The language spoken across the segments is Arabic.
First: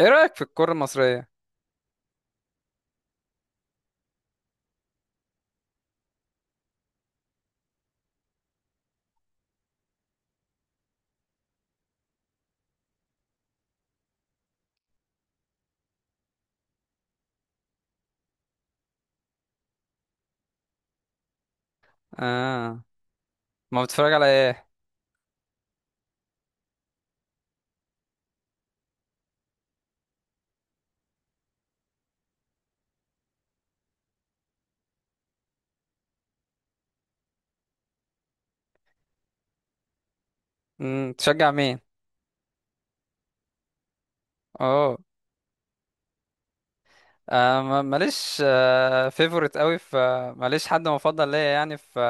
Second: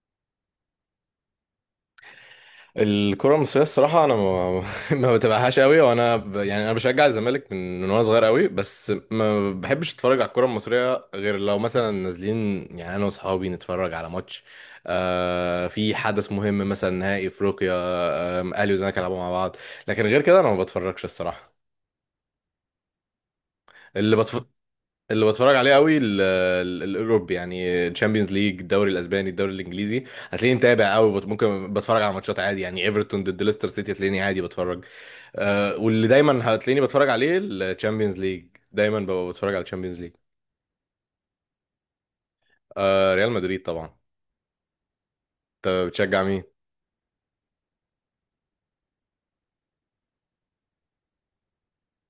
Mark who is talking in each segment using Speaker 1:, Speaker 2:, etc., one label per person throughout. Speaker 1: ايه رأيك في الكرة المصرية؟
Speaker 2: الكرة المصرية الصراحة أنا ما, ما بتابعهاش قوي يعني أنا بشجع الزمالك من وأنا صغير قوي، بس ما بحبش أتفرج على الكرة المصرية غير لو مثلا نازلين. يعني أنا وأصحابي نتفرج على ماتش آه في حدث مهم مثلا نهائي أفريقيا، آه الأهلي والزمالك يلعبوا مع بعض. لكن غير كده أنا ما بتفرجش الصراحة.
Speaker 1: اه، ما بتتفرج
Speaker 2: اللي
Speaker 1: على
Speaker 2: بتف...
Speaker 1: ايه؟
Speaker 2: اللي بتفرج عليه قوي الأوروبي، يعني تشامبيونز ليج، الدوري الأسباني، الدوري الإنجليزي، هتلاقيني متابع قوي. ممكن بتفرج على ماتشات عادي، يعني ايفرتون ضد ليستر سيتي هتلاقيني عادي بتفرج. آه واللي دايما هتلاقيني بتفرج عليه الشامبيونز ليج، دايما ببقى بتفرج على الشامبيونز ليج.
Speaker 1: امم، تشجع مين؟
Speaker 2: آه ريال مدريد طبعا.
Speaker 1: اوه،
Speaker 2: انت بتشجع مين؟
Speaker 1: آه ماليش آه فيفورت قوي في. ماليش حد مفضل ليا يعني في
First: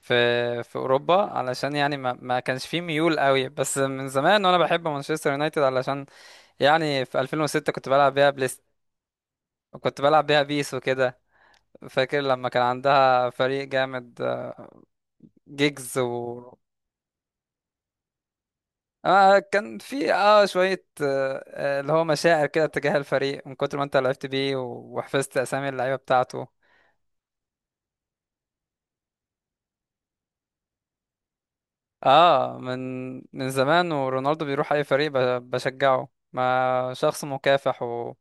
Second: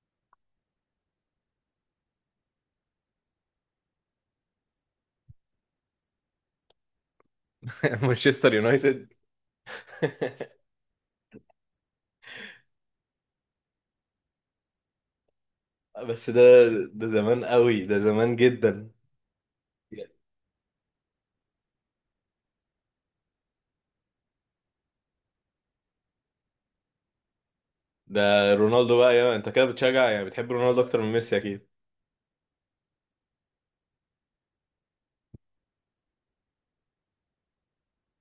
Speaker 1: في في اوروبا، علشان يعني ما كانش فيه ميول قوي، بس من زمان وانا بحب مانشستر يونايتد، علشان يعني في 2006 كنت بلعب بيها
Speaker 2: مانشستر
Speaker 1: بليست،
Speaker 2: يونايتد.
Speaker 1: وكنت بلعب بيها بيس وكده. فاكر لما كان عندها فريق جامد، آه، جيجز
Speaker 2: بس ده،
Speaker 1: و
Speaker 2: ده زمان قوي، ده زمان جدا
Speaker 1: آه كان في شوية اللي هو مشاعر كده تجاه الفريق من كتر ما انت لعبت بيه وحفظت اسامي اللعيبة بتاعته.
Speaker 2: ده. رونالدو بقى، يا انت كده بتشجع، يعني بتحب رونالدو اكتر من ميسي اكيد.
Speaker 1: اه، من زمان، ورونالدو بيروح اي فريق بشجعه، ما شخص مكافح و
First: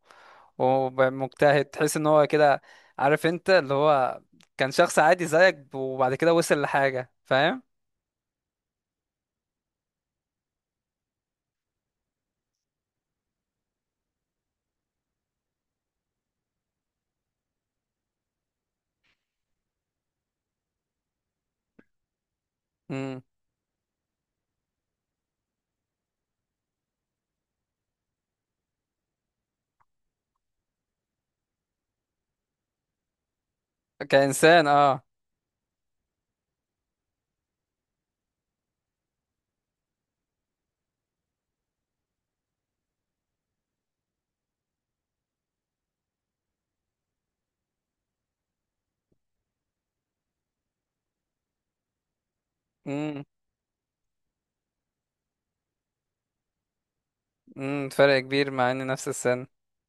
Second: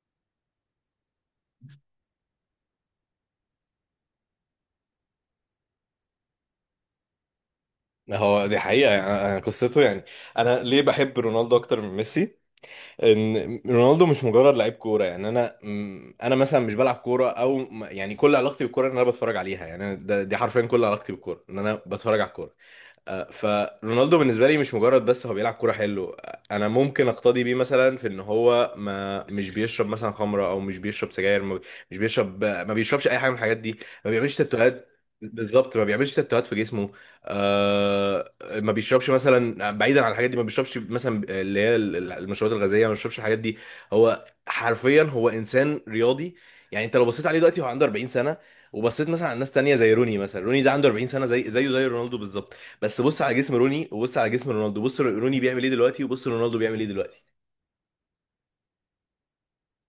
Speaker 1: ومجتهد، تحس ان هو كده. عارف انت اللي هو كان شخص عادي زيك، وبعد كده وصل لحاجة، فاهم.
Speaker 2: هو دي حقيقة، يعني أنا قصته، يعني أنا ليه بحب رونالدو أكتر من ميسي؟ ان رونالدو مش مجرد لعيب كوره، يعني انا مثلا مش بلعب كوره يعني كل علاقتي بالكوره ان انا بتفرج عليها، يعني أنا ده دي حرفيا كل علاقتي بالكوره ان انا بتفرج على الكوره.
Speaker 1: امم،
Speaker 2: آه، فرونالدو بالنسبه لي مش مجرد بس هو بيلعب كوره حلو، آه، انا ممكن اقتدي بيه مثلا في ان هو ما مش بيشرب مثلا خمره او مش بيشرب سجاير، ما بي- مش بيشرب، آه، ما بيشربش اي حاجه من الحاجات دي، ما بيعملش
Speaker 1: كإنسان
Speaker 2: تاتوهات.
Speaker 1: اه.
Speaker 2: بالظبط ما بيعملش تاتوهات في جسمه، آه، ما بيشربش مثلا. بعيدا عن الحاجات دي، ما بيشربش مثلا اللي هي المشروبات الغازيه، ما بيشربش الحاجات دي. هو حرفيا هو انسان رياضي. يعني انت لو بصيت عليه دلوقتي هو عنده 40 سنه، وبصيت مثلا على ناس تانية زي روني، مثلا روني ده عنده 40 سنه زي زيه زي رونالدو بالظبط، بس بص
Speaker 1: امم.
Speaker 2: على جسم روني وبص على جسم رونالدو، بص روني بيعمل ايه دلوقتي وبص رونالدو بيعمل ايه دلوقتي.
Speaker 1: امم، فرق كبير مع ان نفس السن.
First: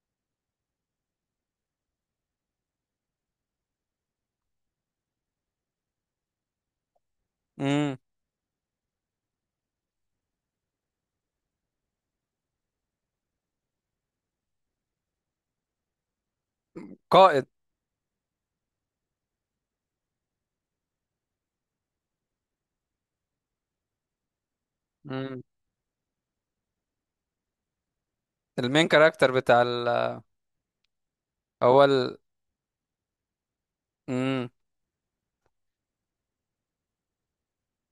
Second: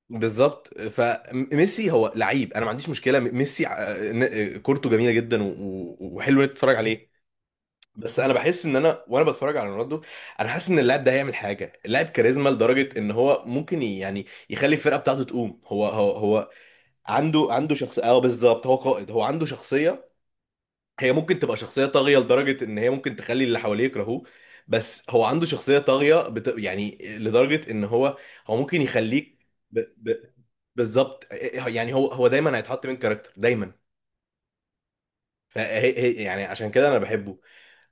Speaker 2: بالظبط، فميسي هو لعيب انا ما عنديش مشكله ميسي، آه، كورته جميله جدا وحلو انك تتفرج عليه.
Speaker 1: امم،
Speaker 2: بس انا بحس ان انا وانا بتفرج على رونالدو، انا حاسس ان اللاعب ده هيعمل حاجه، اللاعب كاريزما لدرجه ان هو ممكن يعني يخلي الفرقه بتاعته تقوم. هو هو هو
Speaker 1: قائد.
Speaker 2: عنده عنده شخصيه، اه بالظبط هو قائد، هو عنده شخصيه، هي ممكن تبقى شخصية طاغية لدرجة إن هي ممكن تخلي اللي حواليه يكرهوه. بس هو عنده شخصية طاغية يعني لدرجة إن هو، هو ممكن
Speaker 1: المين كاركتر
Speaker 2: يخليك،
Speaker 1: بتاع
Speaker 2: ب...
Speaker 1: ال
Speaker 2: ب... بالظبط.
Speaker 1: هو
Speaker 2: يعني هو
Speaker 1: ال.
Speaker 2: هو دايما هيتحط من كاركتر دايما.
Speaker 1: مم.
Speaker 2: يعني عشان كده أنا بحبه.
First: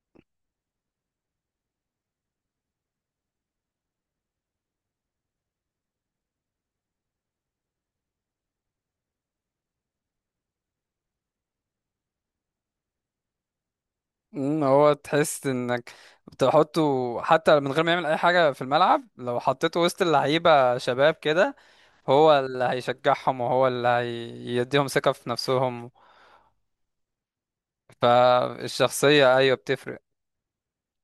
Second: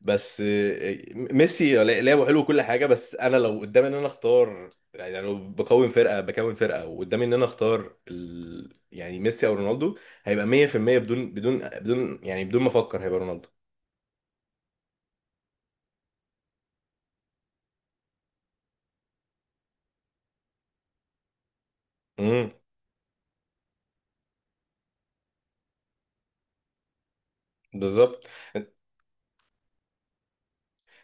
Speaker 2: بس آه، ميسي لعبه حلو كل حاجة. بس أنا لو قدامي إن أنا أختار، يعني لو بكون فرقة بكون فرقة وقدامي إن أنا أختار يعني ميسي أو رونالدو، هيبقى 100% بدون يعني بدون ما أفكر، هيبقى
Speaker 1: مم. هو تحس انك بتحطه حتى من غير ما يعمل اي حاجة في الملعب، لو حطيته وسط اللعيبة شباب كده هو
Speaker 2: رونالدو.
Speaker 1: اللي هيشجعهم، وهو اللي هيديهم ثقة في نفسهم.
Speaker 2: بالظبط،
Speaker 1: فالشخصية، ايوه، بتفرق.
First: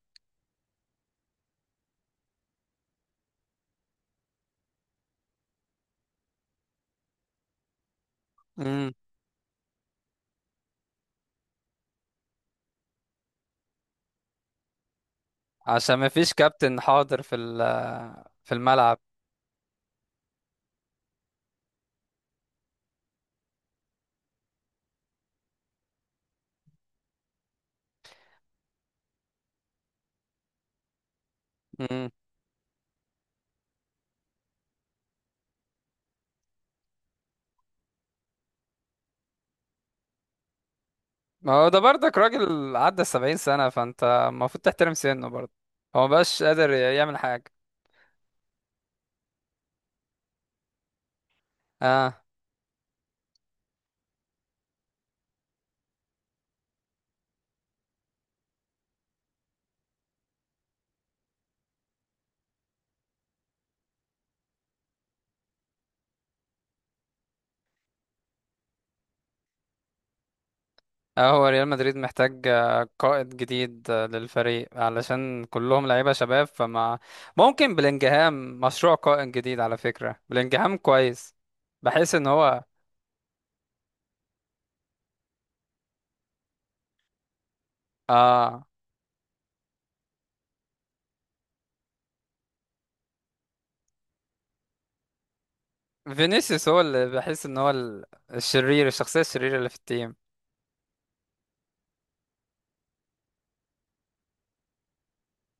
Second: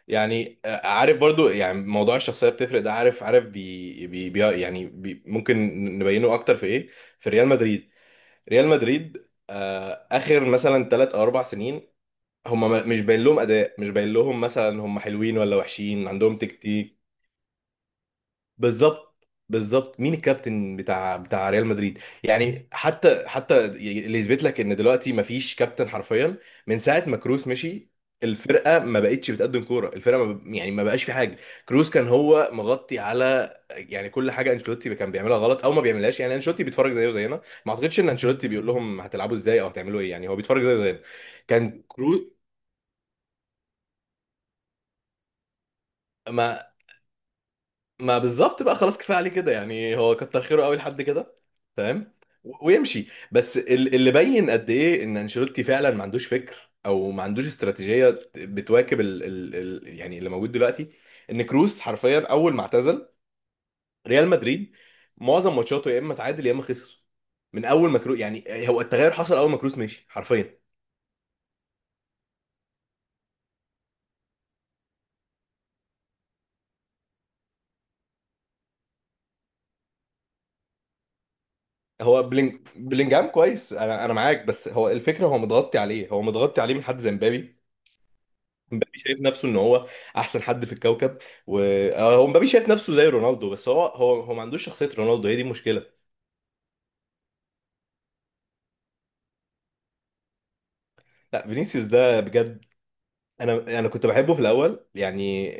Speaker 2: يعني آه، عارف برضو يعني موضوع الشخصيه بتفرق ده، عارف عارف بي بي بي يعني بي ممكن نبينه اكتر في ايه؟ في ريال مدريد. ريال
Speaker 1: مم.
Speaker 2: مدريد آه اخر مثلا ثلاث او اربع سنين، هم مش باين لهم اداء، مش باين لهم مثلا هم حلوين ولا
Speaker 1: عشان
Speaker 2: وحشين،
Speaker 1: ما فيش
Speaker 2: عندهم
Speaker 1: كابتن
Speaker 2: تكتيك.
Speaker 1: حاضر في ال في الملعب.
Speaker 2: بالظبط بالظبط مين الكابتن بتاع ريال مدريد؟ يعني حتى اللي يثبت لك ان دلوقتي مفيش كابتن حرفيا، من ساعه ما كروس مشي الفرقه ما بقتش بتقدم كوره، الفرقه ما ب... يعني ما بقاش في حاجه. كروس كان
Speaker 1: مم.
Speaker 2: هو مغطي على، يعني كل حاجه انشيلوتي كان بيعملها غلط او ما بيعملهاش، يعني انشيلوتي بيتفرج زيه زينا، ما اعتقدش ان انشيلوتي بيقول لهم هتلعبوا ازاي او هتعملوا ايه، يعني هو بيتفرج زيه زينا.
Speaker 1: ما هو ده
Speaker 2: كان
Speaker 1: برضك
Speaker 2: كروس،
Speaker 1: راجل عدى 70 سنة، فانت المفروض تحترم سنه برضه. هو مبقاش
Speaker 2: ما
Speaker 1: قادر يعمل حاجة.
Speaker 2: ما بالظبط بقى خلاص كفايه عليه كده، يعني هو كتر خيره قوي لحد كده فاهم،
Speaker 1: اه.
Speaker 2: ويمشي. بس اللي بين قد ايه ان انشيلوتي فعلا ما عندوش فكر او ما عندوش استراتيجيه بتواكب ال ال ال يعني اللي موجود دلوقتي، ان كروس حرفيا اول ما اعتزل ريال مدريد معظم ماتشاته يا اما تعادل يا اما خسر. من اول ما كروس، يعني هو التغير حصل اول ما كروس مشي حرفيا.
Speaker 1: اه، هو ريال مدريد محتاج آه، قائد جديد آه، للفريق، علشان كلهم لعيبة شباب فما. ممكن بلينجهام مشروع قائد جديد. على فكرة بلينجهام كويس، بحس
Speaker 2: هو
Speaker 1: ان هو.
Speaker 2: بلينجهام كويس، انا معاك، بس هو الفكره هو متغطي عليه، هو متغطي عليه من حد زي مبابي.
Speaker 1: اه،
Speaker 2: مبابي شايف نفسه ان هو احسن حد في الكوكب، و آه، هو مبابي شايف نفسه زي رونالدو بس هو ما عندوش شخصية رونالدو، هي دي المشكلة.
Speaker 1: فينيسيوس هو اللي بحس ان هو الشرير، الشخصية الشريرة اللي في التيم.
Speaker 2: لا فينيسيوس ده بجد، انا كنت بحبه في الاول يعني،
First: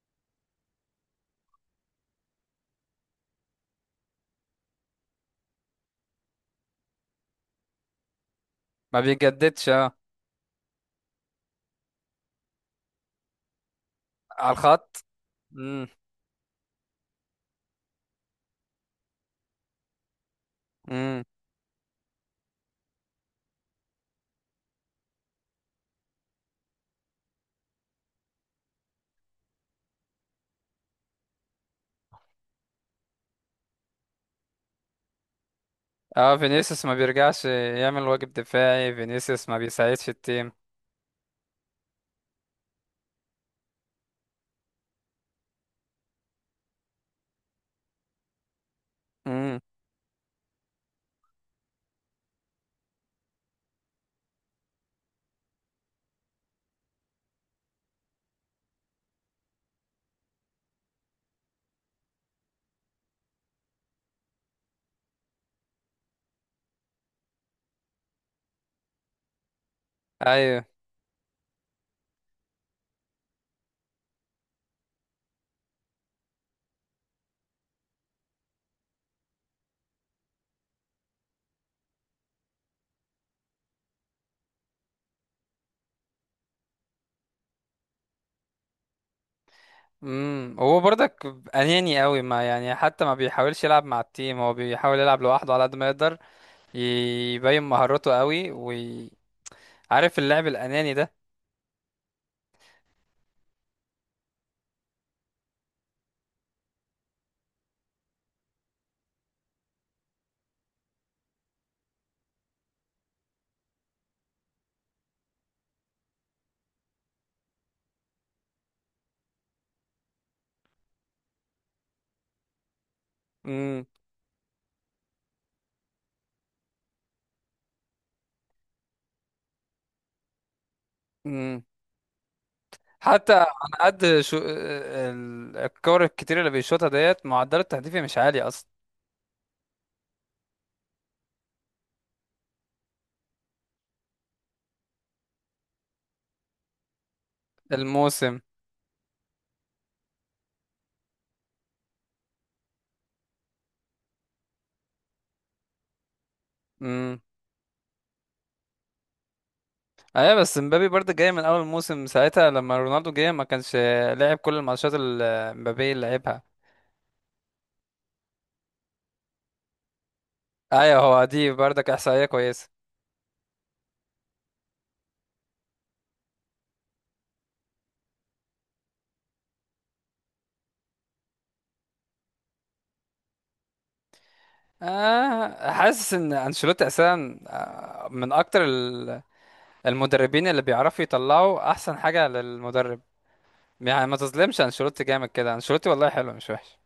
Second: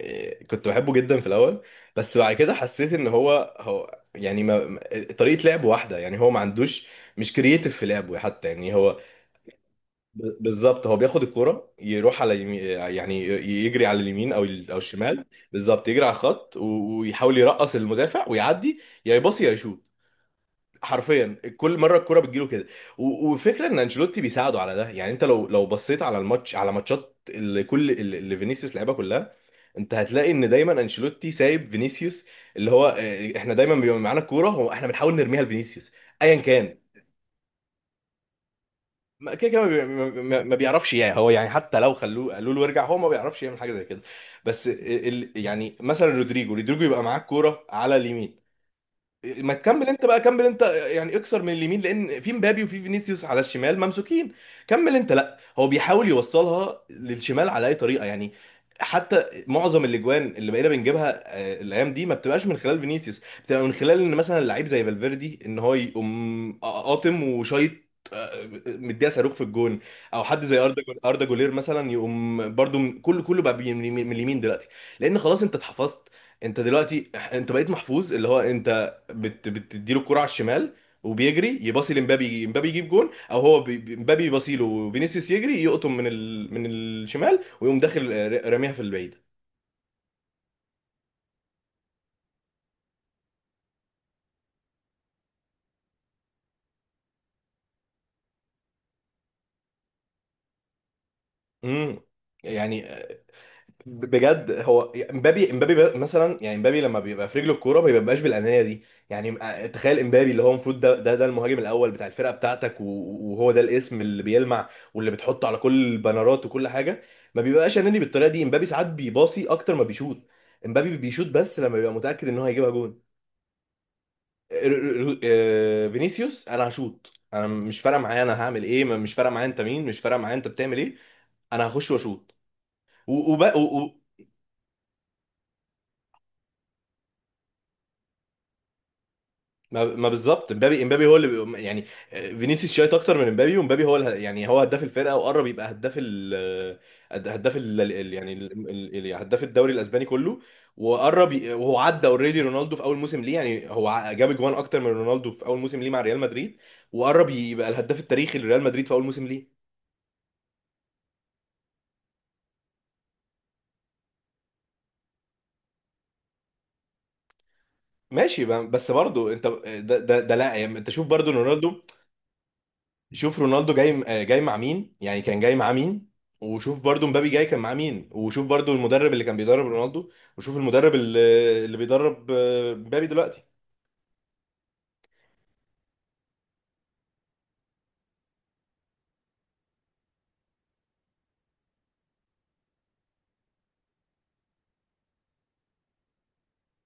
Speaker 2: آه، كنت بحبه جدا في الاول. بس بعد كده حسيت ان هو يعني طريقة لعبه واحدة، يعني هو ما عندوش، مش كرييتيف في لعبه حتى يعني هو،
Speaker 1: ما بيجددش اه.
Speaker 2: بالظبط هو بياخد الكرة يروح على يمين، يعني يجري على اليمين
Speaker 1: على
Speaker 2: او
Speaker 1: الخط.
Speaker 2: الشمال.
Speaker 1: امم.
Speaker 2: بالظبط يجري على الخط، ويحاول يرقص المدافع ويعدي يا يباصي يا يشوط.
Speaker 1: امم.
Speaker 2: حرفيا كل مره الكرة بتجيله كده، وفكره ان انشيلوتي بيساعده على ده. يعني انت لو بصيت على الماتش، على ماتشات اللي كل اللي اللي فينيسيوس لعبها كلها، انت هتلاقي ان دايما انشيلوتي سايب فينيسيوس، اللي هو آه، احنا دايما بيبقى معانا الكوره، هو احنا بنحاول نرميها لفينيسيوس ايا
Speaker 1: اه،
Speaker 2: كان.
Speaker 1: فينيسيوس ما بيرجعش يعمل واجب دفاعي،
Speaker 2: ما
Speaker 1: فينيسيوس
Speaker 2: كده
Speaker 1: ما
Speaker 2: كده ما بي-
Speaker 1: بيساعدش
Speaker 2: ما- ما-
Speaker 1: التيم.
Speaker 2: ما بيعرفش، يعني هو، يعني حتى لو خلوه قالوا له ارجع هو ما بيعرفش يعمل حاجه زي كده. بس يعني مثلا رودريجو، يبقى معاه الكوره على اليمين، ما
Speaker 1: امم.
Speaker 2: تكمل انت بقى، كمل انت. يعني اكسر من اليمين لان في مبابي وفي فينيسيوس على الشمال ممسوكين، كمل انت. لا هو بيحاول يوصلها للشمال على اي طريقه يعني. حتى معظم الاجوان اللي بقينا بنجيبها آه، الايام دي ما بتبقاش من خلال فينيسيوس، بتبقى من خلال ان مثلا لعيب زي فالفيردي ان هو يقوم قاطم وشايط، آه، مديها صاروخ في الجون. او حد زي
Speaker 1: ايوه.
Speaker 2: اردا جولير مثلا يقوم برضو من اليمين دلوقتي، لان خلاص انت اتحفظت. انت دلوقتي انت بقيت محفوظ، اللي هو انت بتديله الكرة على الشمال، وبيجري يباصي لمبابي، امبابي يجيب جون، او هو بي- بي- امبابي يباصي له وفينيسيوس يجري يقطم من الشمال ويقوم داخل آه، راميها في البعيدة.
Speaker 1: امم. هو برضك اناني قوي، ما يعني حتى ما بيحاولش يلعب مع التيم، هو بيحاول يلعب لوحده على قد ما يقدر، يبين مهارته قوي. وعارف اللعب الاناني ده.
Speaker 2: امم، يعني بجد هو، مثلا يعني امبابي لما بيبقى في رجله الكوره ما بيبقاش بالانانيه دي، يعني آه، تخيل امبابي اللي هو المفروض ده المهاجم الاول بتاع الفرقه بتاعتك، وهو ده الاسم اللي بيلمع واللي بتحطه على كل البنرات وكل حاجه، ما بيبقاش اناني بالطريقه دي. امبابي ساعات بيباصي اكتر ما بيشوط، امبابي بيشوط بس لما بيبقى متاكد ان هو هيجيبها جون.
Speaker 1: امم.
Speaker 2: آه، فينيسيوس انا هشوط، انا مش فارقه معايا انا هعمل ايه، مش فارقه معايا انت مين، مش فارقه معايا انت بتعمل ايه،
Speaker 1: امم.
Speaker 2: انا هخش واشوط.
Speaker 1: حتى على قد شو آه، الكور الكتير اللي بيشوطها، ديت معدل التهديفي مش عالي اصلا.
Speaker 2: ما ما بالظبط مبابي، امبابي هو اللي يعني فينيسيوس شايط اكتر من امبابي، ومبابي هو يعني هو هداف الفرقه وقرب يبقى هداف يعني
Speaker 1: الموسم.
Speaker 2: يعني هداف الدوري الاسباني كله. وهو عدى اوريدي رونالدو في اول موسم ليه، يعني هو جاب جوان اكتر من رونالدو في اول موسم ليه مع ريال مدريد،
Speaker 1: امم.
Speaker 2: وقرب يبقى الهداف التاريخي لريال مدريد في اول موسم ليه.
Speaker 1: ايوه، بس مبابي برضه جاي من اول موسم، ساعتها لما رونالدو جه ما كانش لعب كل الماتشات اللي مبابي اللي لعبها.
Speaker 2: ماشي بس برضه انت ده لا، يعني انت
Speaker 1: ايوه،
Speaker 2: شوف
Speaker 1: هو
Speaker 2: برضه
Speaker 1: دي
Speaker 2: رونالدو،
Speaker 1: برضك احصائيه كويسه.
Speaker 2: شوف رونالدو جاي آه، جاي مع مين، يعني كان جاي مع مين، وشوف برضو مبابي جاي كان مع مين، وشوف برضو المدرب اللي كان بيدرب رونالدو، وشوف المدرب اللي بيدرب آه، مبابي دلوقتي.
Speaker 1: آه، حاسس ان انشيلوتي اساسا آه، من اكتر المدربين اللي بيعرفوا يطلعوا احسن حاجه للمدرب. يعني ما تظلمش انشيلوتي، جامد كده انشيلوتي، والله حلو مش وحش.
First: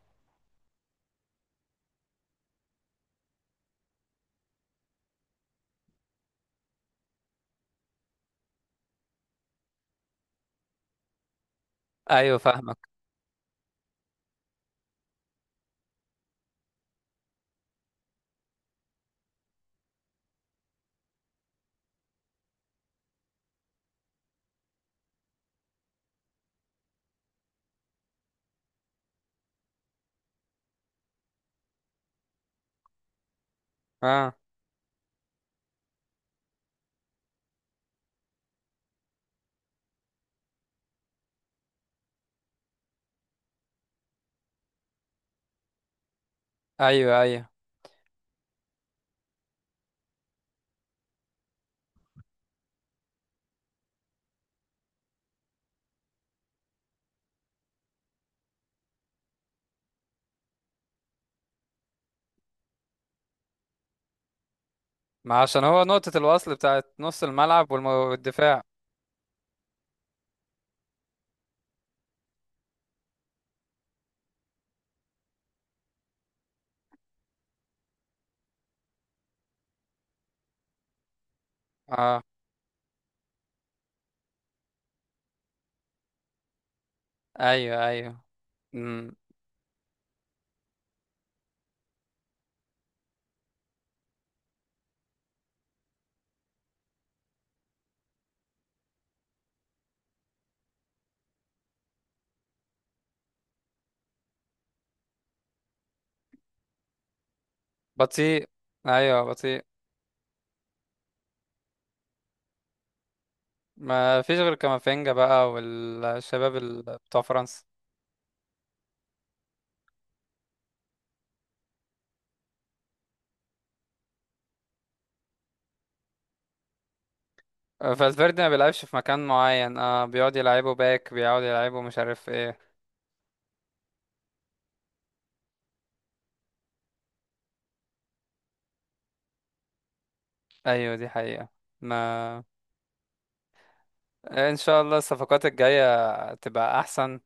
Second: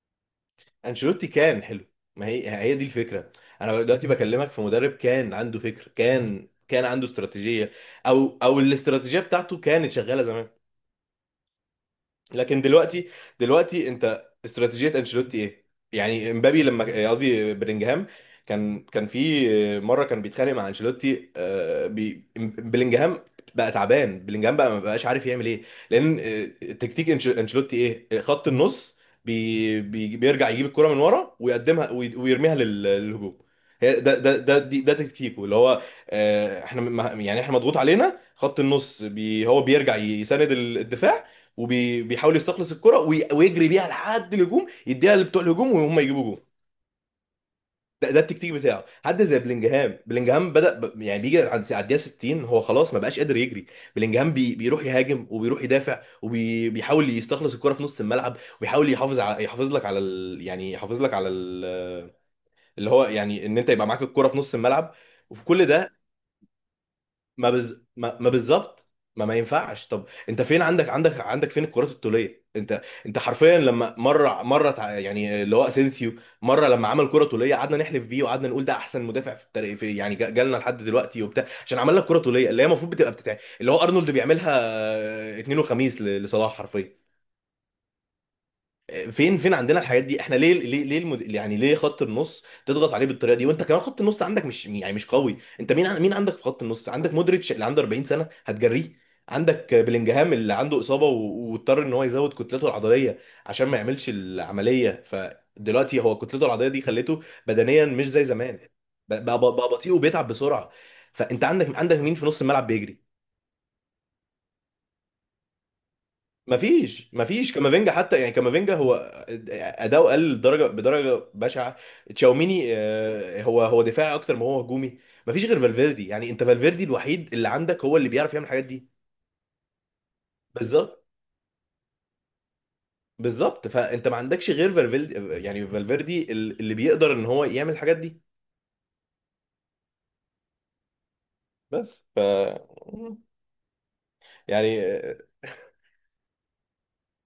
Speaker 2: انشيلوتي كان حلو، ما هي هي دي الفكرة. انا دلوقتي بكلمك في مدرب كان عنده فكر، كان عنده استراتيجية، او الاستراتيجية بتاعته كانت شغالة زمان،
Speaker 1: ايوه،
Speaker 2: لكن
Speaker 1: فاهمك.
Speaker 2: دلوقتي، دلوقتي انت استراتيجيه انشيلوتي ايه؟ يعني امبابي لما قصدي بلينجهام كان في مره كان بيتخانق مع انشيلوتي آه، بلينجهام، بقى تعبان بلينجهام بقى ما بقاش عارف يعمل ايه. لان آه، تكتيك انشيلوتي ايه؟ خط النص، بي بي بيرجع يجيب الكره من ورا ويقدمها ويرميها للهجوم. هي
Speaker 1: اه.
Speaker 2: ده تكتيكه اللي هو آه، احنا يعني احنا مضغوط علينا خط النص بي، هو بيرجع يساند الدفاع وبيحاول يستخلص الكرة ويجري بيها لحد الهجوم، يديها لبتوع الهجوم وهم يجيبوا جول.
Speaker 1: ايوه، ايوه.
Speaker 2: ده التكتيك بتاعه. حد زي بلينجهام، بدأ يعني بيجي عند على الدقيقة 60 هو خلاص ما بقاش قادر يجري. بلينجهام بيروح يهاجم وبيروح يدافع وبيحاول يستخلص الكرة في نص الملعب، وبيحاول يحافظ على، يحافظ لك على يعني يحافظ لك على اللي هو يعني ان انت يبقى معاك الكرة في نص الملعب.
Speaker 1: ما
Speaker 2: وفي
Speaker 1: عشان
Speaker 2: كل
Speaker 1: هو
Speaker 2: ده،
Speaker 1: نقطه الوصل بتاعت نص الملعب
Speaker 2: ما
Speaker 1: والدفاع.
Speaker 2: بالظبط، ما ما ينفعش. طب انت فين، عندك فين الكرات الطوليه؟ انت حرفيا لما يعني اللي هو اسينسيو مره لما عمل كره طوليه قعدنا نحلف بيه، وقعدنا نقول ده احسن مدافع في التاريخ في، يعني جالنا لحد دلوقتي وبتاع عشان عمل لك كره
Speaker 1: اه،
Speaker 2: طوليه اللي هي المفروض اللي هو ارنولد بيعملها آه، اتنين وخميس لصلاح حرفيا.
Speaker 1: ايوه، ايوه. امم.
Speaker 2: فين عندنا الحاجات دي؟ احنا ليه يعني ليه خط النص تضغط عليه بالطريقه دي وانت كمان خط النص عندك مش، يعني مش قوي؟ انت مين مين عندك في خط النص؟ عندك مودريتش اللي عنده 40 سنه هتجريه؟ عندك بلينجهام اللي عنده اصابه واضطر ان هو يزود كتلته العضليه عشان ما يعملش العمليه، فدلوقتي هو كتلته العضليه دي خلته بدنيا مش زي
Speaker 1: بطيء.
Speaker 2: زمان،
Speaker 1: ايوه،
Speaker 2: بقى بقى
Speaker 1: بطيء.
Speaker 2: بقى بطيء وبيتعب بسرعه. فانت عندك مين في نص الملعب بيجري؟
Speaker 1: ما فيش غير كامافينجا بقى والشباب
Speaker 2: مفيش
Speaker 1: بتوع
Speaker 2: مفيش
Speaker 1: فرنسا.
Speaker 2: كامافينجا حتى، يعني كامافينجا هو اداؤه قل لدرجه بدرجه بشعه. تشاوميني آه، هو دفاعي اكتر ما هو هجومي. مفيش غير فالفيردي، يعني انت فالفيردي الوحيد اللي عندك هو اللي بيعرف
Speaker 1: فالفيردي
Speaker 2: يعمل
Speaker 1: ما
Speaker 2: الحاجات
Speaker 1: بيلعبش
Speaker 2: دي.
Speaker 1: في مكان معين، اه، بيقعد يلعبه
Speaker 2: بالظبط
Speaker 1: باك، بيقعد يلعبه مش عارف ايه.
Speaker 2: بالظبط فانت ما عندكش غير فالفيردي، يعني فالفيردي اللي بيقدر ان هو يعمل الحاجات دي.
Speaker 1: ايوه، دي حقيقة. ما
Speaker 2: بس ف
Speaker 1: ان شاء الله
Speaker 2: يعني
Speaker 1: الصفقات الجاية تبقى احسن.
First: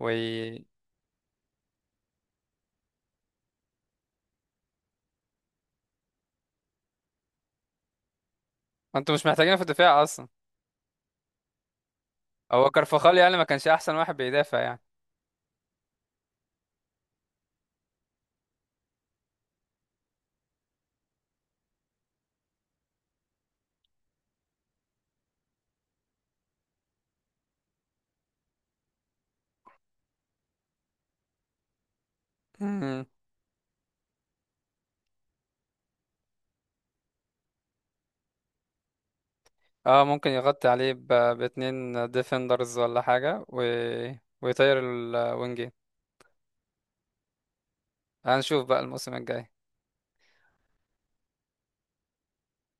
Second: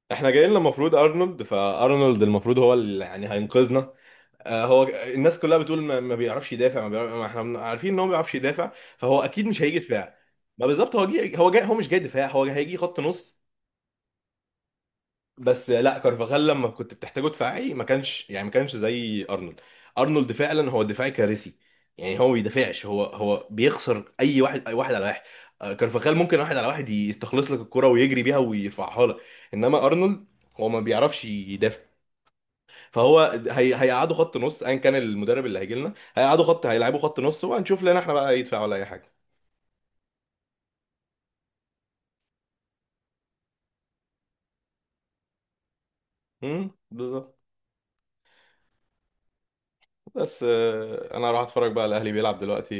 Speaker 1: و
Speaker 2: احنا جايين لنا المفروض ارنولد، فارنولد المفروض هو اللي يعني هينقذنا، آه، هو. الناس كلها بتقول ما ما بيعرفش يدافع، ما احنا عارفين ان هو ما بيعرفش يدافع،
Speaker 1: انتوا
Speaker 2: فهو
Speaker 1: مش
Speaker 2: اكيد
Speaker 1: محتاجين
Speaker 2: مش
Speaker 1: في
Speaker 2: هيجي
Speaker 1: الدفاع
Speaker 2: دفاع.
Speaker 1: اصلا.
Speaker 2: ما بالظبط، هو هو جاي، هو مش جاي دفاع، هو
Speaker 1: هو
Speaker 2: هيجي خط
Speaker 1: كارفاخال يعني
Speaker 2: نص.
Speaker 1: ما كانش احسن واحد بيدافع يعني.
Speaker 2: بس لا كارفاخال لما كنت بتحتاجه دفاعي ما كانش، يعني ما كانش زي ارنولد. ارنولد فعلا هو دفاعي كارثي، يعني هو ما بيدافعش، هو بيخسر اي واحد، اي واحد على واحد. آه، كارفاخال ممكن واحد على واحد يستخلص لك الكرة ويجري بيها ويرفعها لك، انما ارنولد، هو ما بيعرفش يدافع.
Speaker 1: مم.
Speaker 2: فهو هيقعدوا خط نص ايا كان المدرب اللي هيجي لنا، هيقعدوا هيلعبوا خط نص وهنشوف لنا احنا بقى يدفع ولا اي حاجه.
Speaker 1: اه، ممكن يغطي عليه باتنين ديفندرز ولا حاجة و ويطير الوينجين.
Speaker 2: بالظبط.
Speaker 1: هنشوف بقى الموسم الجاي.
Speaker 2: بس آه، انا راح اتفرج بقى على الاهلي بيلعب دلوقتي،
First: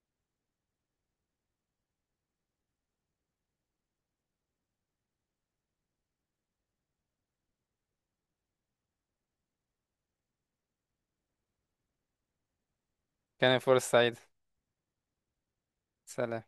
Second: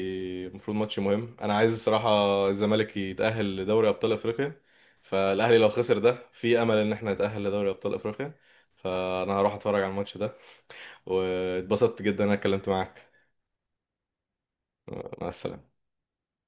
Speaker 2: المفروض ماتش مهم، انا عايز الصراحه الزمالك يتاهل لدوري ابطال افريقيا، فالاهلي لو خسر ده في امل ان احنا نتاهل لدوري ابطال افريقيا، فانا هروح اتفرج على الماتش ده. واتبسطت جدا إن انا اتكلمت معاك.
Speaker 1: كان فرصة سعيدة.
Speaker 2: مع السلامه.
Speaker 1: سلام.